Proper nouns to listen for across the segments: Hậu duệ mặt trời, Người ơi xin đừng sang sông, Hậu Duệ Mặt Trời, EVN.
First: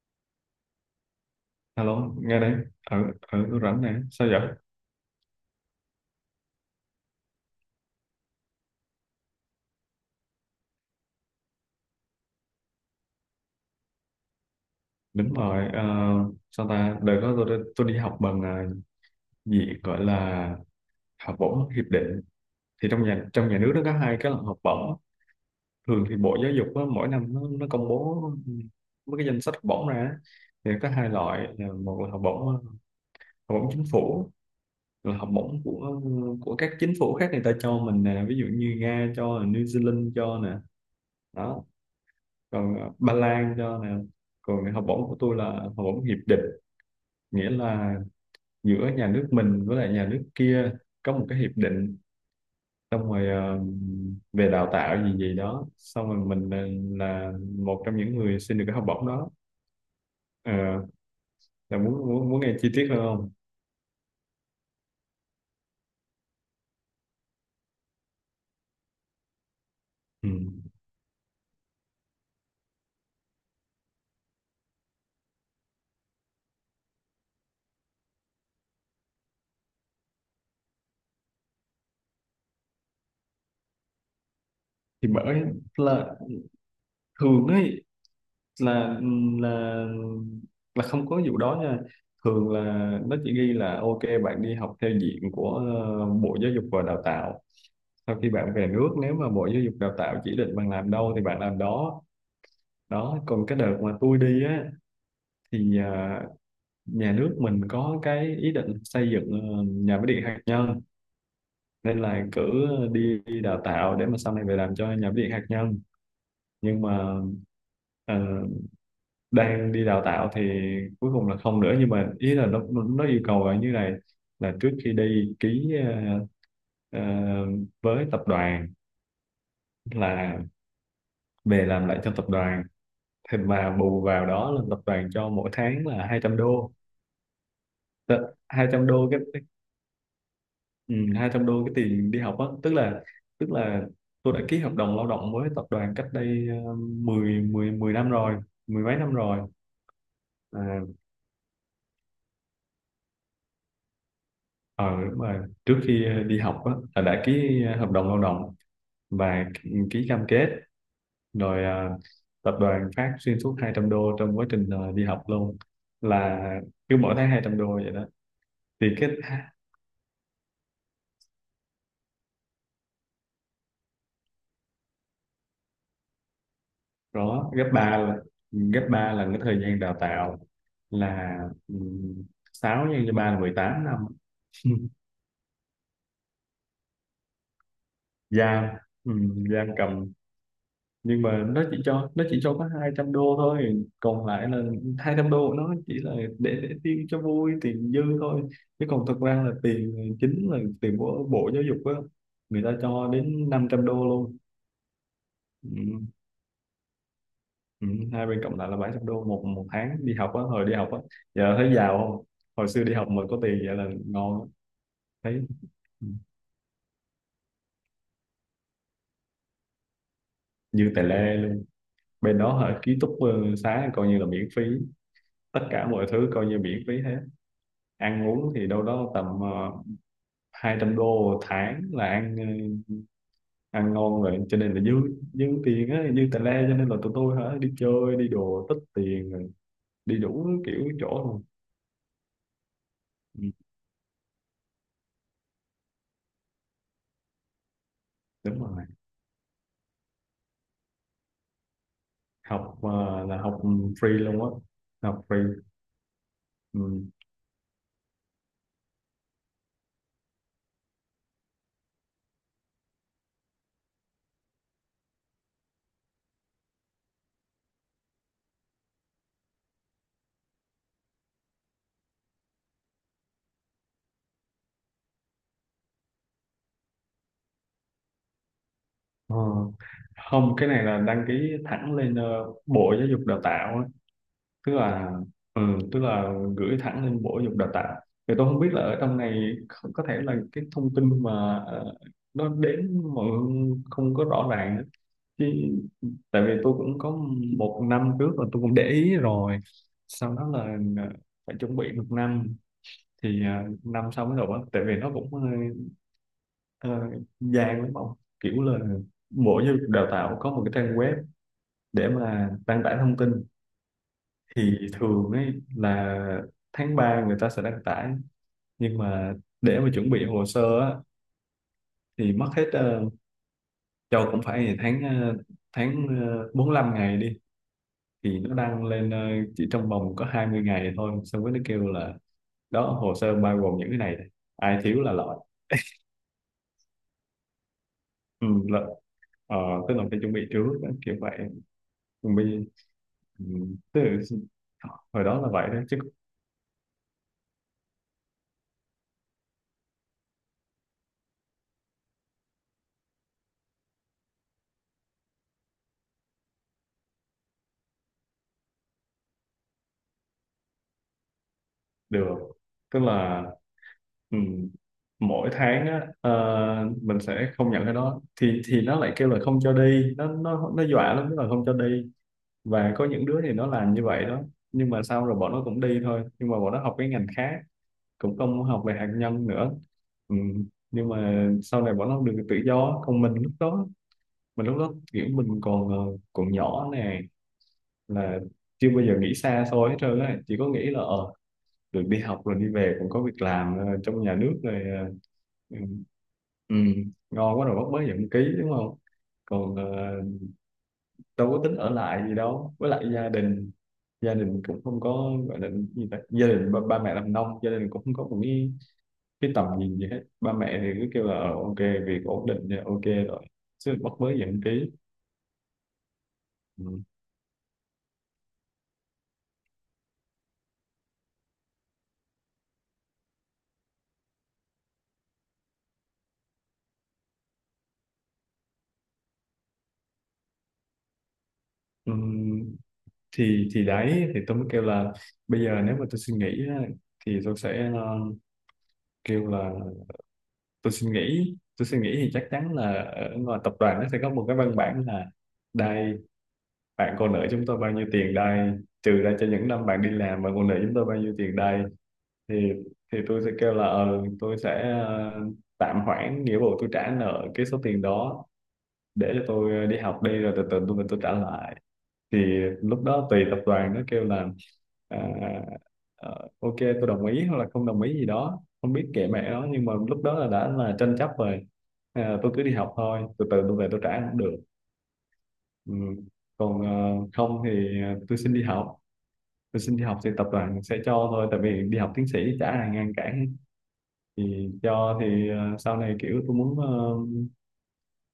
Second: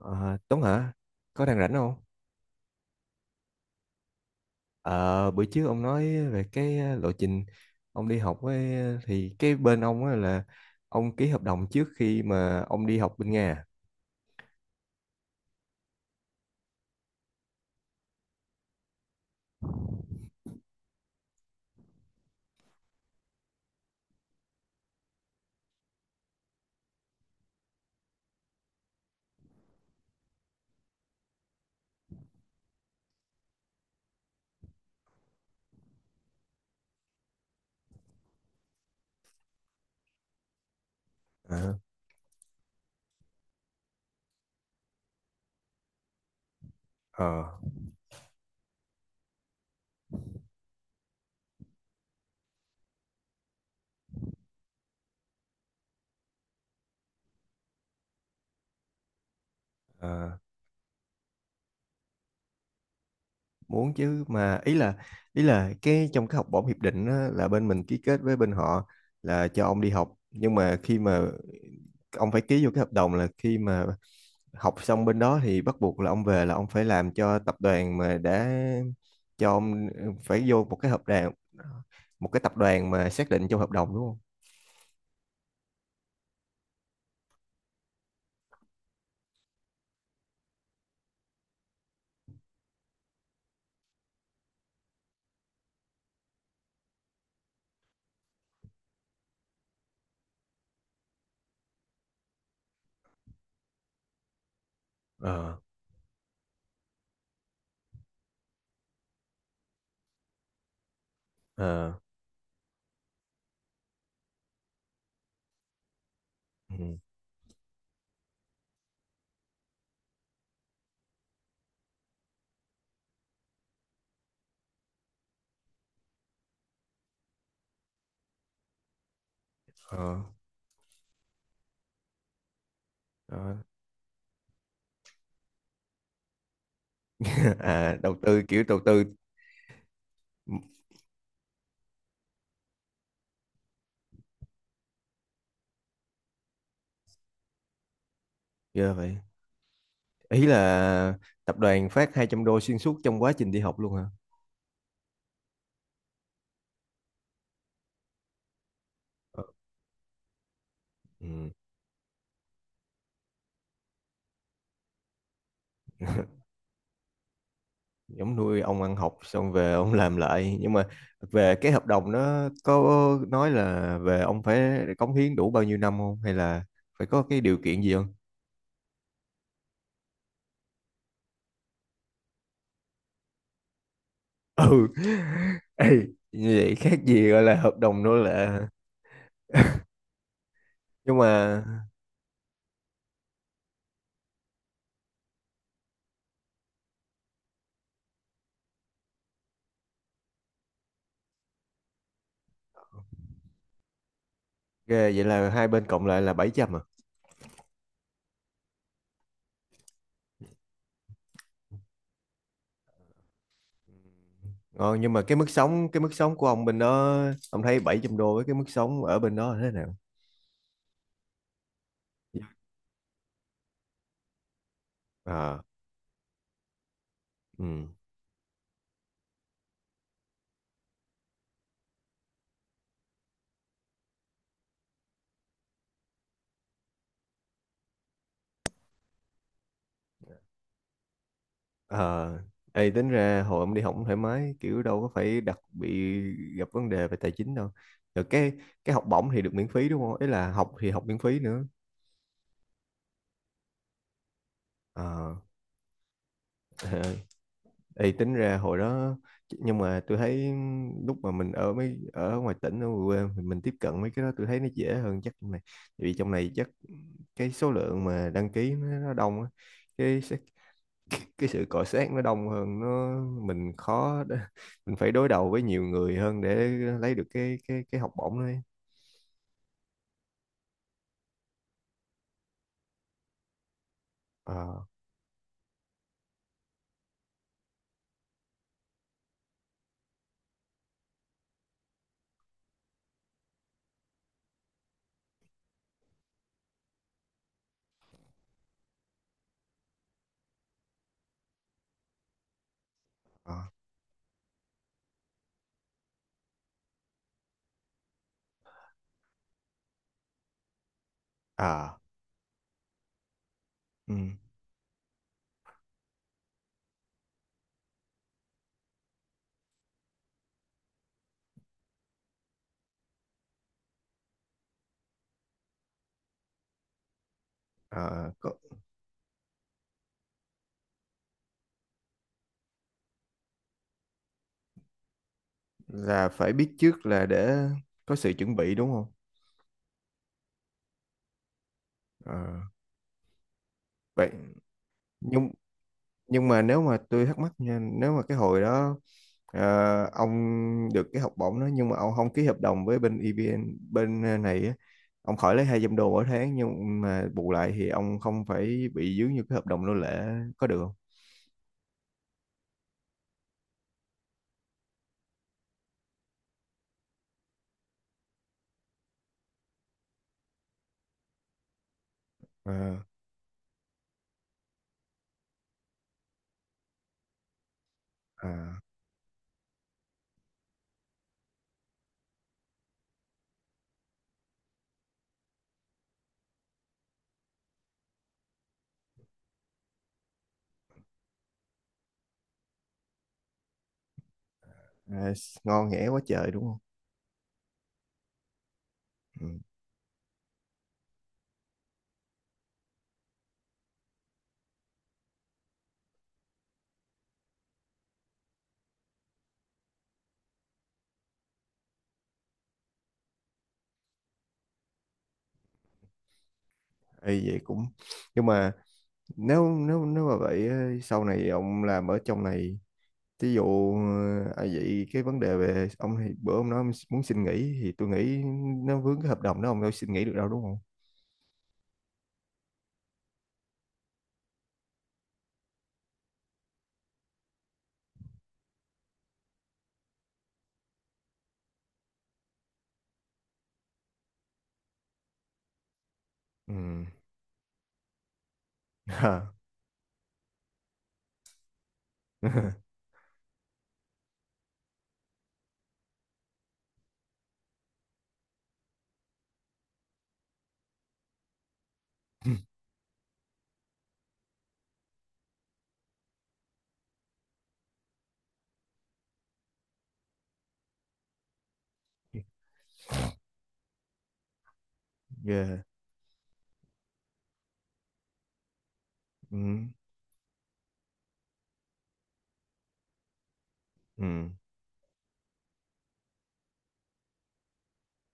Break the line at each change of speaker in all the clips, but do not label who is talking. Ờ, Tuấn hả? Có đang rảnh không?
Alo, nghe đây, ở ở tôi rảnh nè, sao vậy?
Ờ, bữa trước ông nói về cái lộ trình ông đi học ấy, thì cái bên ông á là ông ký hợp đồng trước khi mà ông đi học bên Nga.
Đúng rồi, sao ta? Đợt đó tôi đi học bằng gì gọi là học bổng hiệp định. Thì trong nhà nước nó có hai cái là học bổng. Thường thì Bộ Giáo dục á, mỗi năm nó công bố mấy cái danh sách học bổng ra. Thì có hai loại, là một là học bổng chính phủ, là học bổng của các chính phủ khác người ta cho mình nè, ví dụ như Nga cho, New Zealand cho nè.
À?
Đó,
Ờ,
còn Ba Lan cho nè, còn học bổng của tôi là học bổng hiệp định,
ờ,
nghĩa là giữa nhà nước mình với lại nhà nước kia có một cái hiệp định, xong rồi về đào tạo gì gì đó, xong rồi mình là một trong những người xin được cái học bổng đó.
ờ,
Ờ, là muốn muốn muốn nghe chi tiết hơn không?
muốn chứ mà ý là cái trong cái học bổng hiệp định á, là bên mình ký kết với bên họ, là cho ông đi học
Ừ.
nhưng mà khi mà ông phải ký vô cái hợp đồng là khi mà học xong bên đó thì bắt buộc là ông về là ông phải làm cho tập đoàn mà đã cho ông, phải vô một cái hợp đồng, một cái tập đoàn mà xác định trong hợp đồng, đúng không?
Thì bởi là thường ấy là ừ, là là không có vụ đó nha. Thường là nó chỉ ghi là ok, bạn đi học theo diện của Bộ Giáo dục và Đào tạo. Sau khi bạn về nước, nếu mà Bộ Giáo dục Đào tạo chỉ định bạn làm đâu thì bạn làm đó. Đó, còn cái đợt mà tôi đi á
Ờ.
thì nhà nước mình có cái ý định xây dựng nhà máy điện hạt nhân,
Ờ.
nên là cử đi đi đào tạo để mà sau này về làm cho nhà máy điện hạt nhân. Nhưng mà
Ừ.
ờ, đang đi đào tạo thì cuối cùng là không nữa. Nhưng mà ý là nó yêu cầu là như này, là trước khi đi ký ờ, ờ, với tập đoàn,
Ờ.
là về làm lại cho tập đoàn. Thì
Đó.
mà bù vào đó là tập đoàn cho mỗi tháng là 200 đô.
À, đầu tư kiểu đầu
200
tư,
đô cái ừ, 200 đô cái tiền đi học á, tức là, tức là tôi đã ký hợp đồng lao động với tập đoàn cách đây 10 năm rồi, mười
yeah,
mấy năm
vậy.
rồi.
Ý
À,
là tập đoàn phát 200 đô xuyên suốt trong quá trình đi học luôn hả?
ờ đúng rồi, trước khi đi học á là đã ký hợp đồng lao động
Ờ.
và ký cam kết
Ừ.
rồi. Ờ, Tập đoàn phát xuyên suốt 200 đô trong quá trình đi học luôn, là cứ mỗi tháng 200 đô vậy đó.
Giống nuôi ông
Thì
ăn
cái
học xong về ông làm lại, nhưng mà về cái hợp đồng nó có nói là về ông phải cống hiến đủ bao nhiêu năm không, hay là phải có cái
đó
điều
gấp
kiện gì
ba
không?
là, cái thời gian đào tạo, là um, 6 nhân cho 3 là 18 năm.
Ừ. Ê, như vậy khác gì gọi là hợp đồng nữa, là
Giam, giam cầm.
nhưng
Nhưng mà
mà
nó chỉ cho có 200 đô thôi, còn lại là 200 đô của nó chỉ là để tiêu cho vui, tiền dư thôi. Chứ còn thực ra là tiền chính là tiền của Bộ Giáo dục á, người ta cho đến 500 đô luôn.
ghê, vậy là hai bên
Ừ.
cộng lại là 700 à?
Ừ, hai bên cộng lại là 700 đô, một một tháng đi học á, hồi đi học á. Giờ thấy giàu không? Hồi xưa đi học mà có tiền vậy là ngon lắm.
Ngon, nhưng mà
Thấy
cái mức sống cái
ừ,
mức sống của ông bên đó, ông thấy 700 đô với cái mức sống ở bên đó là thế nào?
như tài lê luôn. Bên đó hả, ký túc xá coi như là miễn phí, tất
À.
cả mọi thứ coi như miễn phí hết.
Ừ.
Ăn uống thì đâu đó tầm 200 đô một tháng là ăn, ăn ngon rồi, cho nên là dư dư tiền á, dư tài lê, cho nên là tụi tôi hả, đi chơi đi đồ tích tiền rồi đi đủ kiểu chỗ luôn.
Ờ, ê, tính ra
ừ,
hồi ông đi học cũng thoải mái, kiểu đâu có phải đặc bị gặp vấn đề về tài chính đâu. Rồi cái
đúng rồi,
cái học bổng thì được miễn phí đúng không, ý là học thì học miễn phí nữa.
học là học, free luôn á, học
ờ
free. Ừ.
À, ê, tính ra hồi đó nhưng mà tôi thấy lúc mà mình ở mấy ở ngoài tỉnh, ở ngoài quê mình tiếp cận mấy cái đó tôi thấy nó dễ hơn, chắc trong này, tại vì trong này chắc cái số lượng mà đăng ký nó đông á, cái cái sự cọ xát nó đông hơn, nó mình khó để- mình phải đối đầu với nhiều người hơn để lấy được cái học bổng đấy.
Ờ. Không, cái này là đăng ký thẳng lên Bộ Giáo dục Đào tạo á. Tức
À.
là ừ, tức là gửi thẳng lên Bộ Giáo dục Đào tạo. Thì tôi không biết là ở trong này có thể là cái thông tin mà nó đến mọi người không có rõ ràng á. Chứ tại vì tôi cũng có một năm trước là tôi cũng để ý rồi. Sau đó là ờ, phải chuẩn bị một năm thì
À.
năm sau mới nộp á. Tại vì nó cũng ờ, vàng lắm ông, kiểu là mỗi giáo dục đào tạo có một cái trang web
À.
để mà đăng tải thông tin.
Ừ.
Thì thường ấy là tháng 3 người ta sẽ đăng tải, nhưng mà để mà chuẩn bị hồ sơ á thì mất hết, cho cũng phải 45 ngày đi.
À.
Thì
Có,
nó đăng lên chỉ trong vòng có 20 ngày thôi, xong rồi nó kêu là đó, hồ sơ bao gồm những cái này, ai thiếu là loại.
là phải biết trước là để có sự
ừ,
chuẩn bị
là,
đúng không?
ờ, tức là phải chuẩn bị trước á, kiểu vậy. Mình
À,
ừ, tức là
vậy
hồi đó là
nhưng
vậy đó chứ.
nhưng mà nếu mà tôi thắc mắc nha, nếu mà cái hồi đó, ông được cái học bổng đó nhưng mà ông không ký hợp đồng với bên EVN, bên này á. Ông khỏi lấy 200 đô mỗi tháng nhưng mà bù lại thì ông không phải bị dướng như cái hợp đồng nô lệ, có được không?
Được, tức là ừ, mỗi tháng á, mình sẽ không nhận cái đó, thì nó lại kêu là không cho đi. Nó dọa lắm, tức là không cho đi.
Ờ.
Và có những đứa thì nó làm như vậy đó. Nhưng mà sau rồi bọn nó cũng đi thôi, nhưng mà bọn nó học cái ngành khác, cũng không
À.
học về hạt nhân nữa. Ừ. Nhưng mà sau này bọn nó được tự do, còn mình lúc đó, kiểu mình còn nhỏ nè, là chưa bao giờ nghĩ xa xôi hết trơn á, chỉ có nghĩ là được đi học rồi đi về cũng có việc làm trong nhà nước rồi,
À,
ừ,
ngon nghẻ quá trời đúng
ừ,
không?
ngon quá rồi, bắt mới nhận ký đúng không?
Ừ.
Còn đâu có tính ở lại gì đâu. Với lại gia đình, cũng không có gọi là gì ta, gia đình ba mẹ làm nông, gia đình cũng không có một cái tầm nhìn gì hết. Ba mẹ thì cứ kêu là ok, việc ổn định thì ok rồi, chứ bắt mới nhận ký. Ừ.
Ê, vậy cũng nhưng mà nếu nếu nếu mà vậy á, sau này ông làm ở trong này, ví dụ à, vậy cái vấn đề về ông thì bữa ông nói ông muốn xin nghỉ thì tôi nghĩ nó vướng cái hợp đồng đó, ông đâu xin nghỉ được đâu đúng không?
Ừ. Thì đấy, thì tôi mới kêu là bây giờ nếu mà tôi suy nghĩ á, thì tôi sẽ kêu là, tôi suy nghĩ thì chắc chắn là ở ngoài tập đoàn nó sẽ có một cái văn bản là đây,
Ừ.
bạn còn nợ chúng tôi bao nhiêu tiền đây, trừ ra cho những năm bạn đi làm, bạn còn nợ chúng tôi bao nhiêu tiền đây. thì thì tôi sẽ kêu là tôi sẽ tạm hoãn nghĩa vụ tôi trả nợ cái số tiền đó, để cho tôi đi học đi, rồi từ từ tôi trả lại. Thì lúc đó tùy tập đoàn nó kêu là à, ok, tôi đồng ý hoặc là không đồng ý gì đó không biết, kệ mẹ nó. Nhưng mà lúc đó là đã là tranh chấp rồi. Tôi cứ đi học thôi, từ từ tôi về tôi trả cũng được.
Ghê.
Ừ. Còn không thì
Ừ.
tôi xin đi học thì tập đoàn sẽ cho thôi, tại vì đi học tiến sĩ chả ai ngăn cản.
Ừ.
Thì cho, thì sau này kiểu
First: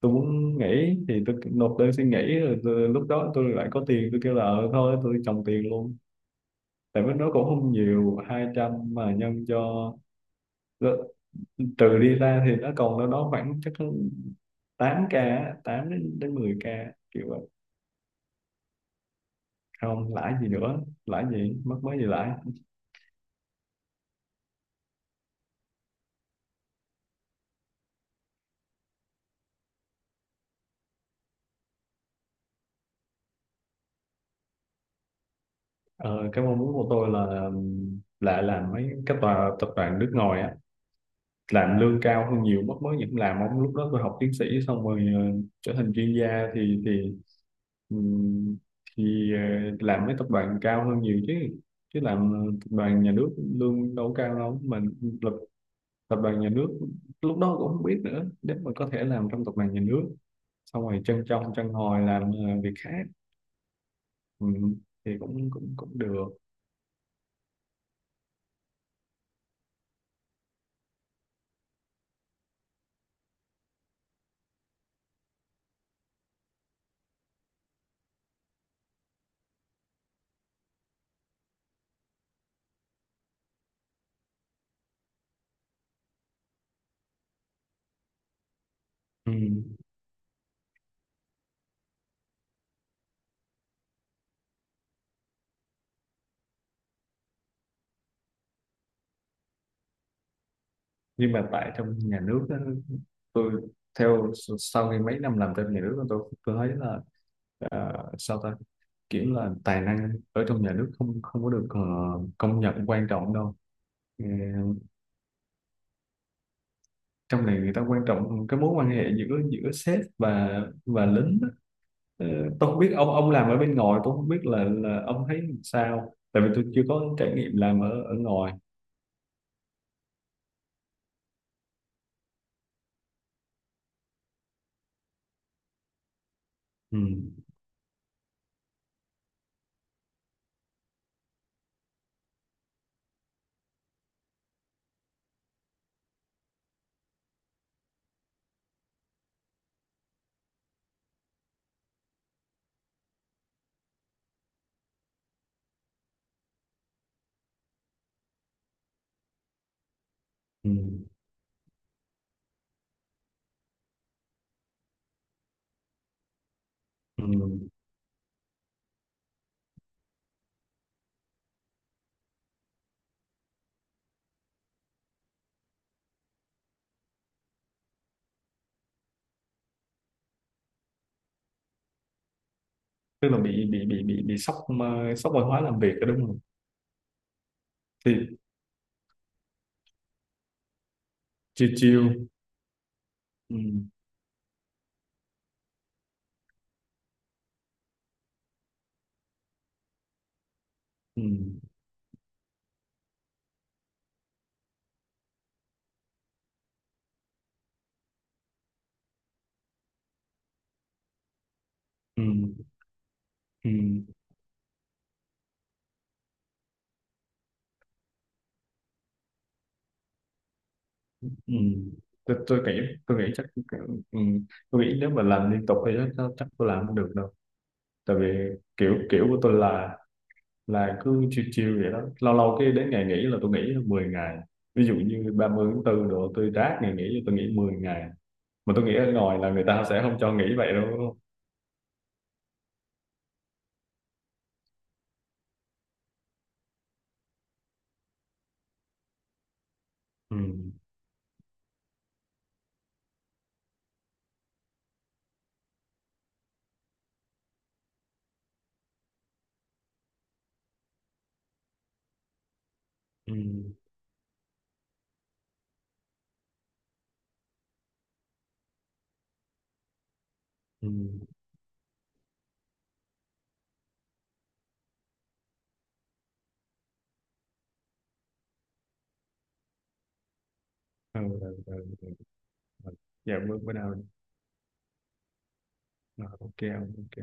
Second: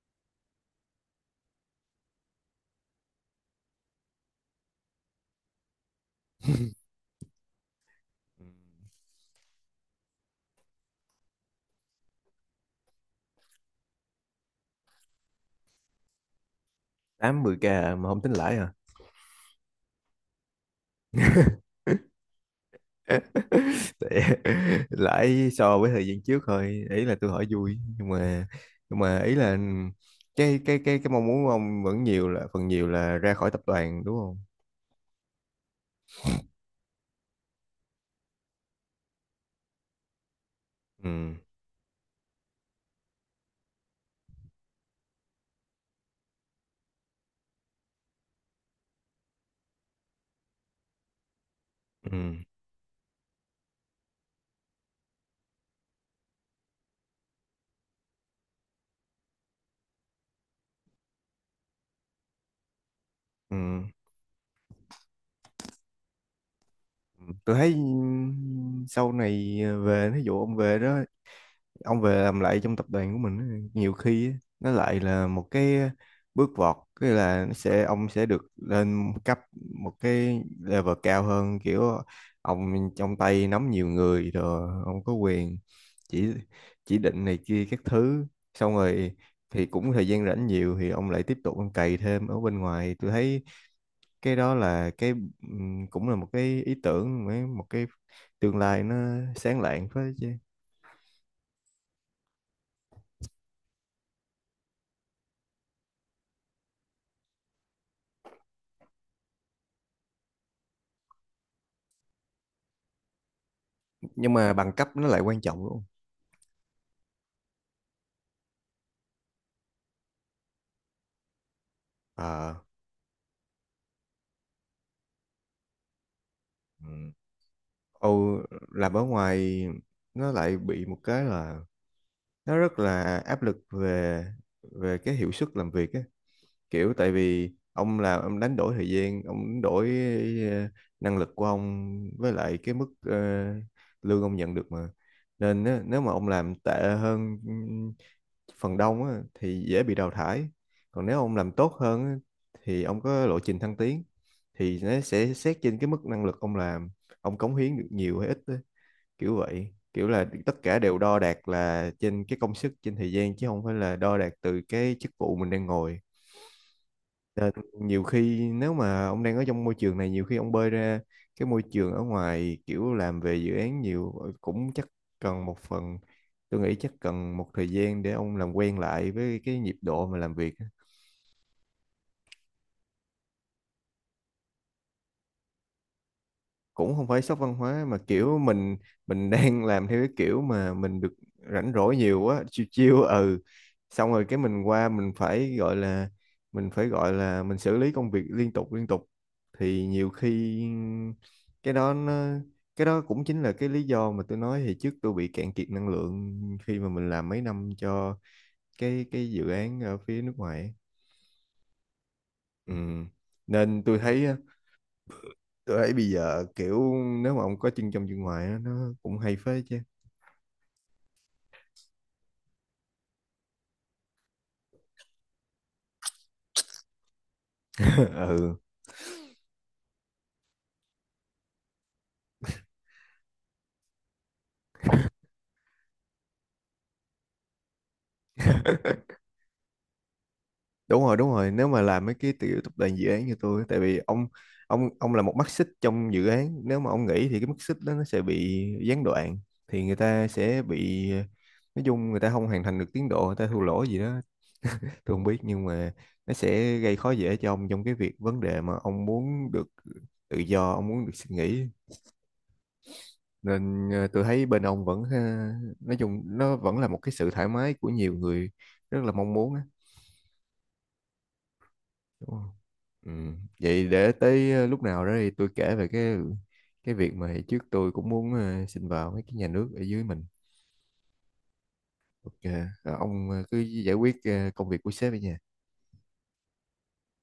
tôi muốn nghỉ thì tôi nộp đơn xin nghỉ. Rồi lúc đó tôi lại có tiền, tôi kêu là ừ, thôi tôi trồng tiền luôn. Tại vì nó cũng không nhiều, 200 mà nhân cho, trừ đi ra thì nó còn đâu đó khoảng chắc 8k á, 8 đến đến 10k, kiểu
8
vậy.
10K à, mà không tính lãi à?
Không lãi gì nữa, lãi gì, mất mấy gì lãi.
Tại- lãi so với thời gian trước thôi, ý là tôi hỏi vui nhưng mà ý là cái mong muốn của ông vẫn nhiều là phần nhiều là ra khỏi tập đoàn đúng không?
Ờ, cái mong muốn của tôi là làm mấy cái tòa tập đoàn nước ngoài á,
Ừ.
làm lương cao hơn nhiều. Mất mới những làm ông, lúc đó tôi học tiến sĩ xong rồi trở thành chuyên gia thì, Ừ, thì ờ, làm mấy tập đoàn cao hơn nhiều chứ chứ
Ừ.
làm tập đoàn nhà nước lương đâu có cao đâu mà. Lập tập đoàn nhà nước, lúc đó cũng không biết nữa. Nếu mà có thể làm trong tập đoàn nhà nước xong rồi chân trong chân hồi làm việc khác,
Ừ.
ừ, thì cũng cũng cũng được.
Tôi thấy, ừ, sau này về, ví dụ ông về đó, ông về làm lại trong tập đoàn của mình á, nhiều khi á, nó lại là một cái bước vọt, cái là nó sẽ ông sẽ được lên cấp một cái level cao hơn, kiểu ông trong tay nắm nhiều người rồi ông có quyền chỉ chỉ định này kia các thứ, xong rồi
Ừ.
thì cũng thời gian rảnh nhiều thì ông lại tiếp tục ông cày thêm ở bên ngoài, tôi thấy cái đó là cái, cũng là một cái ý tưởng, một cái tương lai nó sáng lạng phết chứ.
Nhưng mà tại trong nhà nước á, tôi theo, sau khi mấy năm làm trong nhà nước tôi thấy là sao ta, kiểu là tài năng ở trong nhà nước không không có được công nhận quan trọng đâu. Ừ,
Nhưng mà bằng cấp nó lại quan trọng.
trong này người ta quan trọng cái mối quan hệ giữa giữa sếp và lính á. Ờ,
Ờ.
tôi không biết ông, làm ở bên ngoài, tôi không biết là ông thấy sao, tại vì tôi chưa
Ừ.
có trải nghiệm làm ở ở
Âu,
ngoài.
làm ở ngoài nó lại bị một cái là nó rất là áp lực về về cái hiệu suất làm việc á. Kiểu
Ừ.
tại vì ông làm ông đánh đổi thời gian, ông đánh đổi ờ, năng lực của ông với lại cái mức, lương ông nhận được mà. Nên á, nếu mà ông làm tệ hơn phần đông á, thì dễ bị đào thải, còn nếu ông làm tốt hơn á, thì ông có lộ trình thăng tiến, thì nó sẽ xét trên cái mức năng lực ông làm, ông cống hiến được nhiều hay ít á, kiểu vậy, kiểu là tất
Ừ.
cả đều đo đạc là trên cái công sức, trên thời gian, chứ không phải là đo đạc từ cái chức vụ mình đang ngồi. Nên
Ừ.
nhiều khi nếu mà ông đang ở trong môi trường này, nhiều khi ông bơi ra cái môi trường ở ngoài kiểu làm về dự án nhiều, cũng chắc cần một phần, tôi nghĩ chắc cần một thời gian để ông làm quen lại với cái nhịp độ mà làm việc.
Tức là bị sốc, sốc văn hóa làm việc đó đúng không?
Cũng không phải sốc văn hóa, mà kiểu
Thì
mình đang làm theo cái kiểu mà mình được
chiêu
rảnh rỗi
chiêu,
nhiều quá, chiêu chiêu, ừ,
ừ,
xong rồi cái mình qua mình phải gọi là, mình phải gọi là mình xử lý công việc liên tục liên tục, thì nhiều khi
ừ,
cái đó nó cái đó cũng chính là cái lý do mà tôi nói thì trước tôi bị cạn kiệt năng lượng khi mà mình làm mấy năm cho cái dự án ở phía nước ngoài ấy.
ừ,
Ừ.
ừ,
Nên tôi thấy, tôi thấy bây giờ kiểu nếu mà ông có chân trong chân ngoài á, nó cũng hay phết chứ.
ừ. Tôi nghĩ chắc, ừ, tôi nghĩ nếu mà làm liên tục thì chắc chắc chắc tôi làm không được đâu. Tại vì
Ừ.
kiểu, của tôi là, cứ chiêu chiêu vậy đó. Lâu lâu cái đến ngày nghỉ là tôi nghỉ 10 ngày, ví dụ như ba mươi tháng 4 độ tôi rác ngày nghỉ tôi nghỉ 10 ngày. Mà tôi nghĩ ở ngoài là người ta sẽ không cho nghỉ vậy đâu đúng
Đúng rồi,
không?
đúng rồi, nếu mà làm mấy cái tiểu tập đoàn dự án như tôi á, tại vì ông là một mắt xích trong dự án, nếu mà ông nghỉ thì cái mắt xích đó nó sẽ bị gián đoạn, thì người ta
Ừ.
sẽ bị, nói chung người ta không hoàn thành được tiến độ, người ta thua lỗ gì đó tôi không biết, nhưng mà nó sẽ gây khó dễ cho ông trong cái việc vấn đề mà ông muốn được tự do, ông muốn được suy nghĩ,
Ừ.
nên tôi thấy bên ông vẫn, nói chung nó vẫn là một cái sự thoải mái của nhiều người rất là mong muốn á,
Ừ.
đúng không? Ừ. Vậy để tới lúc nào đó thì tôi kể về cái việc mà hồi trước tôi cũng muốn xin vào mấy cái nhà nước ở dưới mình.
Ừ. Ừ. Ừ.
Ok.
Ừ.
Ông,
Dạ,
cứ
bữa bữa
giải
nào.
quyết công việc của sếp ở nhà.
Ờ, ok, ok.